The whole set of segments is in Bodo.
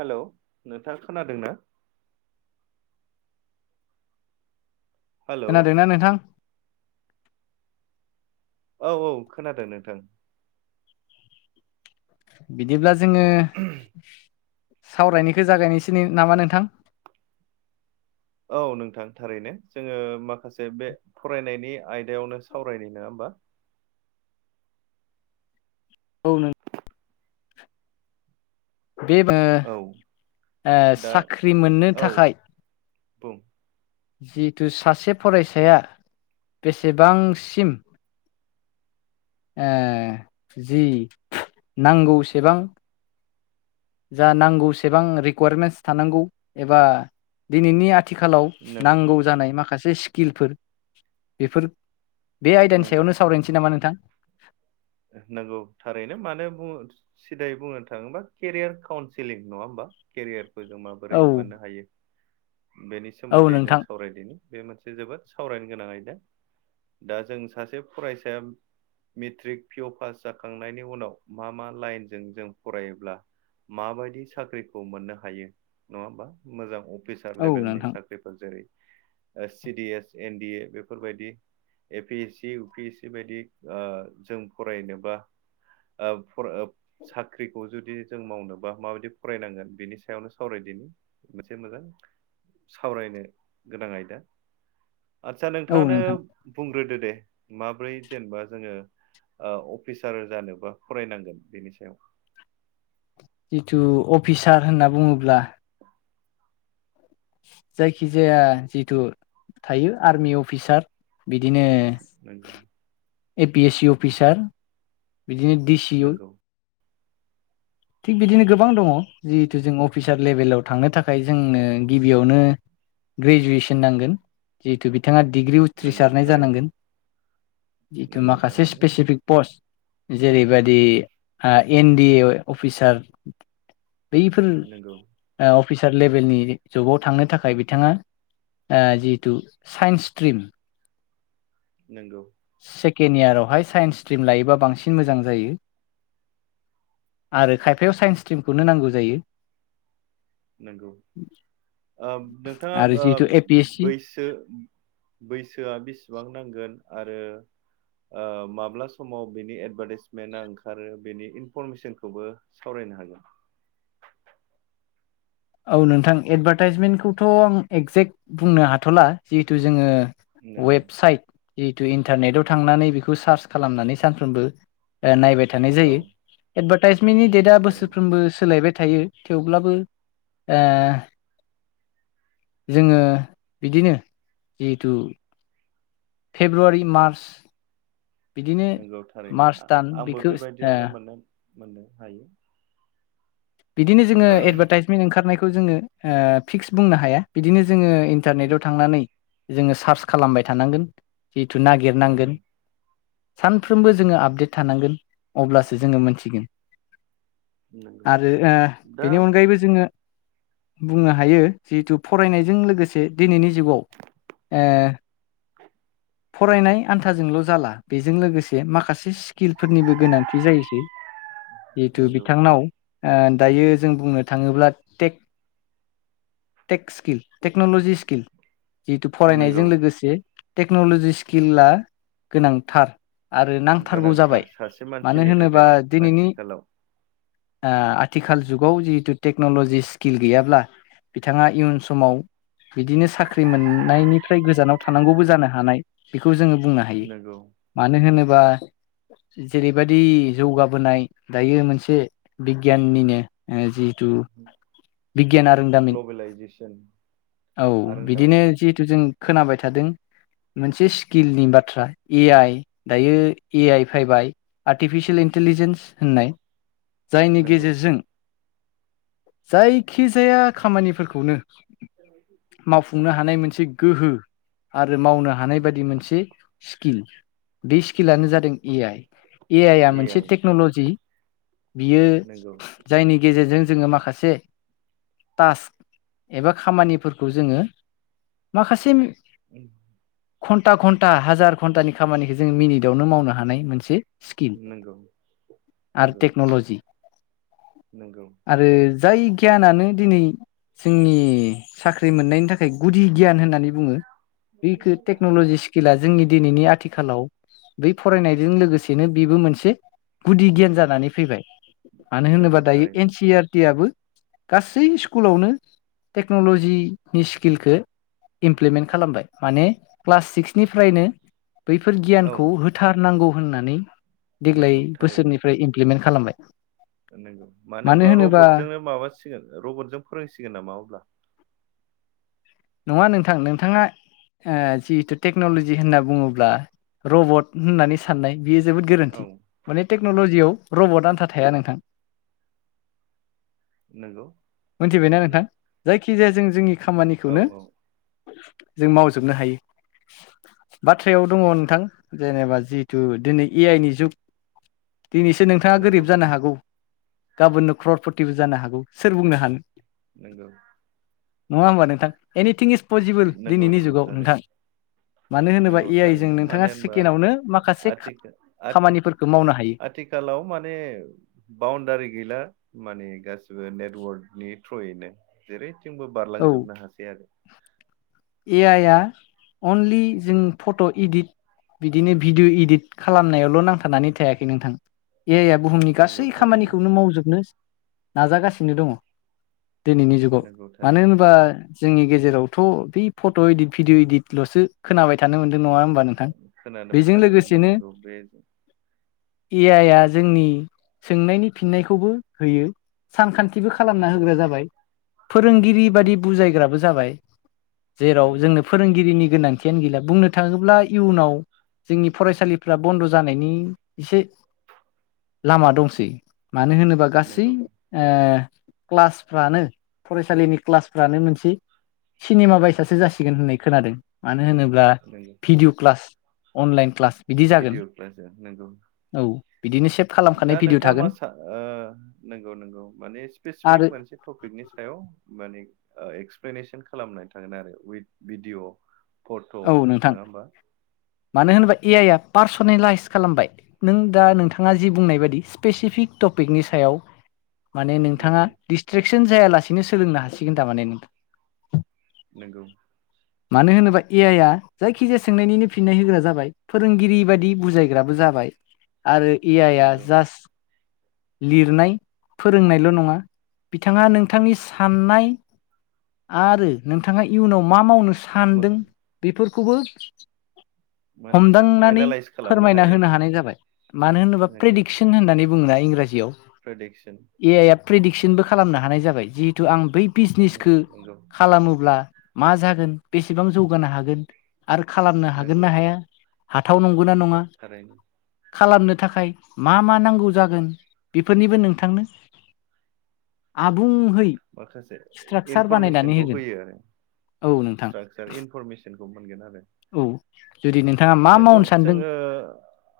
हेल' नोंथाङ खोनादों? हेलौ खोनादोंना नोंथां? औ औ खोनादों नोंथां। बिदिब्ला जोङो सावरायनायखौ जागायनोसै नामा नोंथां? औ नोंथां थारैनो जोङो माखासे बे फरायनायनि आयदायावनो सावरायनाय नङा होमबा? [inaudible] औ। बे औ दा साख्रि मोननो औ थाखाय बुं। जिहेथु सासे फरायसाया बेसेबांसिम जि नांगौसेबां जा नांगौसेबां रिकुवारमेन्टस थानांगौ एबा दिनैनि आथिखालाव नंगौ नांगौ जानाय माखासे स्किलफोर बेफोर बे आयदानि सायावनो सावरायनोसै नामा नोंथां। नांगौ थारैनो मानो बुङो सिदाय बुंनो थाङोबा केरियार काउन्सिलिं नङा होमबा केरेयार जों माबोरै औ मोननो हायो बेनि औ सोमोन्दै जों नोंथां सावरायनि बे मोनसे जोबोद सावरायनो गोनां आयदा जों सासे फरायसाया मेट्रिक पिअ पास जाखांनायनि उनाव मा मा लाइनजों जों फरायोब्ला माबायदि साख्रिखौ मोननो हायो नङा होमबा मोजां अफिसार औ लेभेलनि नोंथां साख्रिफोर जेरै C D S N D A बेफोरबायदि A P S C U P S C बायदि जों फरायनोबा ओब साख्रिखौ जुदि जों मावनो बा माबायदि फरायनांगोन बिनि सायावनो सावरायदिनि मोनसे मोजां। सावरायनो गोनां आयदा। आदसा औ नोंथाङानो नोंथां बुंग्रोदो दे माब्रै जेनेबा जोङो अफिसार जानोबा फरायनांगोन बेनि सायाव। जिथु अफिसार होनना बुङोब्ला। जायखिजाया जिथु थायो आर्मि अफिसार बिदिनो। नोंगौ A P S C officer बिदिनो डिसि नोंगौ थिग बिदिनो गोबां दङ जिहेतु जों अफिसार लेभेलाव थांनो थाखाय जोंनो गिबियावनो। ग्रेजुवेसन नांगोन जिहेतु बिथाङा डिग्रि नोंगौ उथ्रिसारनाय थारैनो जानांगोन जिथु नोंगौ माखासे थारैनो स्पेसिफिक पस्ट जेरैबायाददि N D A officer before नोंगौ अफिसार लेभेलनि जबाव थांनो थाखाय बिथाङा। जिहथु साइन्स स्ट्रिम नंगौ सेकेन्ड इयारावहाय साइन्स स्ट्रिम लायोबा बांसिन मोजां जायो। आरो खायफायाव साइन्स स्ट्रिमखौनो नांगौ जायो। नंगौ आरो नोंथाङा जिहेतु ए पि एस सि बैसो बैसोआ बेसेबां नांगोन आरो। माब्ला समाव बिनि एडभार्टाइसमेन्टआ ओंखारो बेनि इनफरमेसनखौबो सावराय हागोन। औ नोंथां एदभार्टाइसमेन्टखौथ' आं एगजेक्ट बुंनो हाथ'ला जिहेथु जोङो नोंगौ वेबसाइट जिहेतु इन्टारनेटव थांनानै बेखौ सार्च खालामनानै सानफ्रोमबो नायबाय। थानाय औ जायो एडभार्टाइजमेन्टनि नोंगौ डेटआ थारैनो बोसोरफ्रोमबो सोलायबाय थायो थेवब्लाबो - ए जोङो बिदिनो जिहेथु फेब्रुवारि मार्च बिदिनो नोंगौ थारैनो मार्च दान आंबो बेखौ ओ बेबायदियावनो मोन मोननो हायो। बिदिनो जोङो एडभार्टाइजमेन्ट ओंखारनायखौ जोङो फिक्स बुंनो हाया बिदिनो। जोङो इन्टारनेटआव थांनानै जोङो सार्च खालामबाय थानांगोन। जिहेथु नंगौ नागिरनांगोन सानफ्रोमबो जोङो आपडेट थानांगोन अब्लासो जोङो मोनथिगोन। नंगौ आरो दा बेनि अनगायैबो जोङो बुंनो हायो जिहेतु फरायनायजों लोगोसे दिनैनि जुगाव ए फरायनाय आन्थाजोंल' जाला बेजों लोगोसे माखासे स्किलफोरनिबो गोनांथि जायोसै जिहेतु नंगौ बिथांनाव। दायो जों बुंनो थाङोब्ला टेक स्किल टेक्न'लजि स्किल जिहेतु नंगौ फरायनायजों लोगोसे टेक्न'लजि स्किलाआ गोनांथार। आरो नांथारगौ गोनांथार जाबाय सासे मानो मानसिनि होनोबा थाखाय दिनैनि आथिखालाव आथिखाल जुगाव जिहेतु टेक्न'लजि स्किल गैयाब्ला बिथाङा इयुन समाव बिदिनो साख्रि मोननायनिफ्राय गोजानाव थानांगौबो जानो हानाय बेखौ जोङो बुंनो हायो नंगौ मानो होनोबा जेरैबायदि जौगाबोनाय दायो मोनसे बिगियाननिनो ओ जिहेथु बिगियान आरोंदामिन ग्लबेलाइजेसन औ बिदिनो आरोंदामिन जिहेतु जों खोनाबाय थादों। मोनसे स्किलनि बाथ्रा ए आइ दायो ए आइ फैबाय आर्टिफिसियेल इन इन्टेलिजेन्स होननाय [inaudible] जायनि नंगौ गेजेरजों जायखिजाया खामानिफोरखौनो मावफुंनो हानाय मोनसे गोहो आ [unintelligible] रो मावनो हानाय बायदि मोनसे स्किल बेस खिलानो जादों ए आइ ए आइ आ मोनसे टेक्न'ल'जि बियो नंगौ जायनि गेजेरजों जोङो माखासे टास्क एबा खामानिफोरखौ जोङो माखासे म [unintelligible] [unintelligible] घन्टा घन्टा हाजार घन्टानि खामानिखो जों मिनिदावनो मावनो हानाय मोनसे स्किल नंगौ आरो नंगौ टेक्न'ल'जि नंगौ आरो जाय गियाना नों दिनै जोंनि साख्रि मोननायनि थाखाय गुदि गियान होननानै बुङो। बेखो टेक्न'लजि स्किला जोंनि दिनैनि आथिखालाव बै फरायनायजों लोगोसेनो बिबो मोनसे गुदि गियान जानानै फैबाय मानो होनोबा नंगौ दायो थारैनो एन सि आर टि आबो गासै स्कुलावनो टेक्न'लजिनि स्किलखो इमप्लिमेन्ट खालामबाय माने क्लास सिक्सनिफ्रायनो बैफोर औ गियानखौ होथारनांगौ होननानै नंगौ देग्लाय थारैनो बोसोरनिफ्राय इमप्लिमेन्ट खालामबाय नंगौ मानो होमबा रबतजोंनो माबासिगोन रबटजों फोरोंसिगोन नामा अब्ला नङा नोंथां नोंथाङा आ जिहेथु टेक्न'लजि होनना बुङोब्ला रबट होननानै साननाय बियो जोबोद औ गोरोन्थि माने टेक्न'लजियाव रबट आन्था थाया नोंथां नंगौ बेबो नोंगौ खिजाया जों जोंनि खामानिखौनो जों मावजोबनो हायो। बाथ्रायाव दङ' नोंथां जेनेबा जिहेथु दोनै ए आइ नि जुग दिनैसो नोंथाङा गोरिब नंगौ जानो हागौ गाबोननो ख्रर फथिबो जानो हागौ सोर बुंनो हानो नोंगौ नङा होमबा नोंथां एनिथिं इस पजिबोल नंगौ दिनैनि नंगौ जुगाव थारैनो नोंथां मानो होनोबा नंगौ ए आइ जों थारैनो मानो नोंथाङा होनबा सेकेण्डआवनो माखासे खा खामानिफोरखौ मावनो हायो। थिखालाव माने बाउणडारि गैला माने गास ओ नेटवर्कनि थ्रयैनो जेरैथिंबो औ बारलांजोबनो हासै आरो ए आइआ अनलि जों फ'ट' इडिट बिदिनो भिडअ' इडिट खालामनायावल' नांथानानै थायाखै नोंथां ए आइ आ बुहुमनि नंगौ गासै थारैनो खामानिखौनो मावजोबनो नाजागासिनो दङ' दोनैनि जुगाव नंगौ मानो थारैनो होनबा जोंनि गेजेरावथ' बे फट' इदित भिडिअ इदितल'सो खोनाबाय थानो मोनद खोनालायबाय थानो मोनदों नोंगौ बे ए आइ आ जोंनि सोंनायनि फिननायखौबो होयो सानखान्थि [unintelligible] बो खालामना नंगौ होग्रा जाबाय फोरोंगिरि नंगौ बादि बुजायग्राबो जाबाय। जेराव नंगौ जोंनो फोरोंगिरिनि गोनां थियानो गैला बुंनो थाङोब्ला इयुनाव जोंनि फरायसालिफ्रा बन्द' जानायनि एसे लामा दंसै मानो होनोबा गासै नंगौ ओ क्लासफ्रानो फरायसालिनि क्लासफ्रानो मोनसे सिनेमा बायसासो जासिगोन होननाय खोनादों मानो होनोब ब्ला नंगौ भिडिअ' क्लास अनलाइन क्लास बिदि जागोन भिडिअ क्लास नंगौ औ बिदिनो सेफ दा नोंथांङा मा सा ओ नोंगौ नोंगौ माने स्पेसिफिक आरो मोनसे थपिकनि सायाव माने ओ एक्सप्लेनेसन खालामनाय थागोन आरो उइथ भिडिअ' फट' औ नोंथां नोंङा होमबा? मानो होनबा ए आइ आ पार्सनेलाइस खालामबाय नों दा नोंथांङा जि बुंनाय बादि स्पेसिफिक टपिकनि सायाव माने नोंथांङा नंगौ डिसट्रेकसोन जायालासिनो सोलोंनो हासिगोन टारमाने नोंथां नोंगौ। मानो होनोबा। ए आइ आ जायखि जाया सोंनायनिनो फिननाय होग्रा जाबाय फोरोंगिरि बादि बुजायग्राबो जाबाय। आरो ए आइआ नंगौ जास्ट लिरनाय फोरोंनायल' नंङा। बिथांङा नोंथांनि साननाय आरो नोंथांङा इयुनाव मा मावनो। मो सानदों बेफोरखौबो। माने हमदांनानै एनालाइस खालामनो फोरमायना हायो होनो हानाय जाबाय मानो होनोबा प्रेडिक्सन होन्नानै बु। बुंङोना इंराजियाव प्रेडिक्सन। प्रेदिक्सनबो खालामनो हानाय जाबाय जिहेतु आं बै बिजनेसखौ नंगौ खालामोब्ला। मा जागोन बेसेबां जौगानो हागोन आरो खालामनो हागोन ना नंगौ हाया हाथाव नं नंगौ ना नंङा। थारैनो खालामनो थाखाय मा मा नांगौ जागोन बेफोरनिबो नोंथांनो। आबुं। माखासे इनफरमेसनखौ होगोन होयो आरो औ नोंथां स्ट्राकसार इनफरमेसन खौ मोनगोन आरो। औ। जुदि नोंथाङा मा नोंगौ मावनो सानदों जोंङो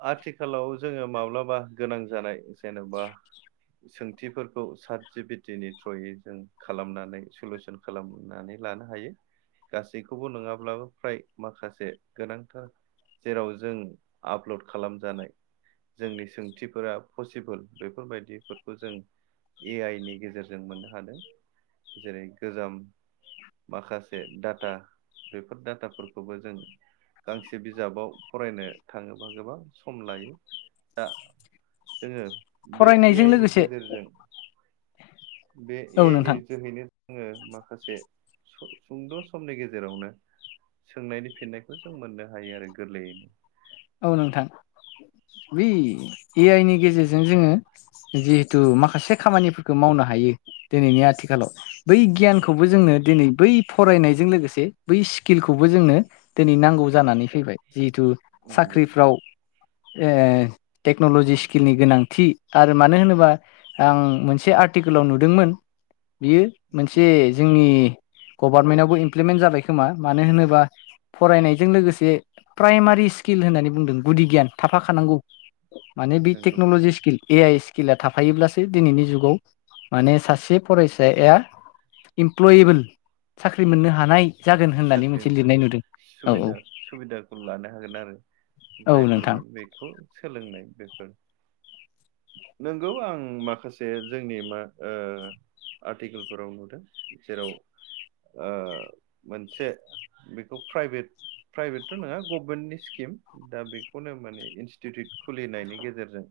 आथिखालाव जोंङो माब्लाबा गोनां जानाय। जेनेबा सों सोंंथिफोरखौ सातजिबितनि थ्रयै जों खालामनानै सुलुसन खालामनानै लानो हायो। गासैखौबो नंङाब्लाबो फ्राय माखासे गोनांथार जेराव जों आपल'ड खालामजानाय जोंनि सोंथिफोरा पसिबोल बेफोरबायदिफोरखौ जों। ए आइ नि गेजेरजों मोननो हादों जेरै गोजाम। माखासे डाटा बेफोर डाटाफोरखौबो जों गांसे बिजाबाव फरायनो थांङोबा गोबां सम लायो दा जोंङो। बे ए फरायनायजों आइ नि लोगोसे गेजेरजों। बे ए औ आइनि नोंथां जोहैनो। आंङो माखासे सुंद' समनि गेजेरावनो सोंनायनि फिननायखौ जों मोननो हायो आरो गोरलैयैनो। औ नोंथां। बै ए आइ नि गेजेरजों जोंङो जिहेथु माखासे खामानिफोरखौ मावनो हा। हायो दिनैनि आथिखालाव बै गियानखौबो जोंनो नंगौ दिनै बै फरायनायजों लोगोसे बै स्किलखौबो जोंनो दिनै नांगौ जानानै फैबाय जिहेथु नंगौ साख्रिफ्राव ए टेक्न'लजि स्किलनि गोनांथि आरो मानो होनोबा आं मोनसे आर्टिकोलाव नुदोंमोन बियो मोनसे नंगौ जोंनि गभारनमेन्टआवबो इमप्लिमेन्ट जाबाय खोमा मानो होनोबा फरायनायजों लोगोसे प्राइमारि सि स्किल होननानै बुंदों गुदि गियान थाफाखानांगौ माने बे नंगौ टेक्न'लजि स्किल ए आइ स्कि सिकिला थाफायोब्लासो दिनैनि जुगाव माने सासे फरायसाया इमप्लयेबोल साख्रि मोननो हानाय जागोन होननानै साख्रि मोनसे लिरनाय नोंगौ नुदों औ सुबिदा सुबिदाखौ लानो हागोन आरो। औ नोंथां जायफोरमोन बेखौ सोलोंनाय बेफोर। नोंगौ आं माखासे जोंनि मा ओ आर्टिकेलफोराव नुदों जेराव ओ मोनसे बिखौ प्राइभेट प्राइभेटथ' नङा गभमेन्टनि स्किम दा बिखौनो माने इनस्टिटिउट खुलिनायनि गेजेरजों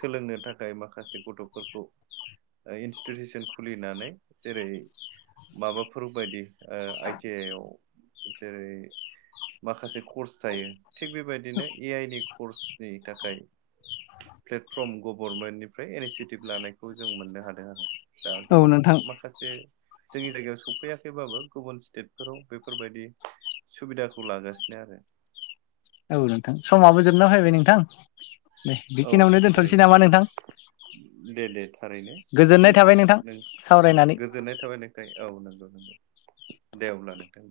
सोलोंनो थाखाय माखासे गथ'फोरखौ इन्स्टिटिउसन खुलिनानै जेरै माबाफोरबायदि ओ आइटि आइवाल जेरै माखासे कर्स थायो थिग बेबायदिनो ए आइ नि कर्सनि थाखाय प्लेटफर्म गभर्नमेन्टनिफ्राय इनिसियेटिभ लानायखौ जों मोननो हादों आरो। दा औ गोबां नोंथां माखासे जोंनि जायगायाव सफैयाखैबाबो गुबुन स्टेट फोराव बेफोरबायदि सुबिदाखौ लागासिनो आरो। औ नोंथां समाबो जोबना फैबाय नोंथां दे औ बिखिनियावनो दोनथ'नोसै थारैनो नामा नोंथां? दे दे थारैनो गोजोननाय फिन थाबाय नोंथां नों सावरायनानै गोजोननाय थाबाय नोंखाय औ नों दे अब्ला नोंथां।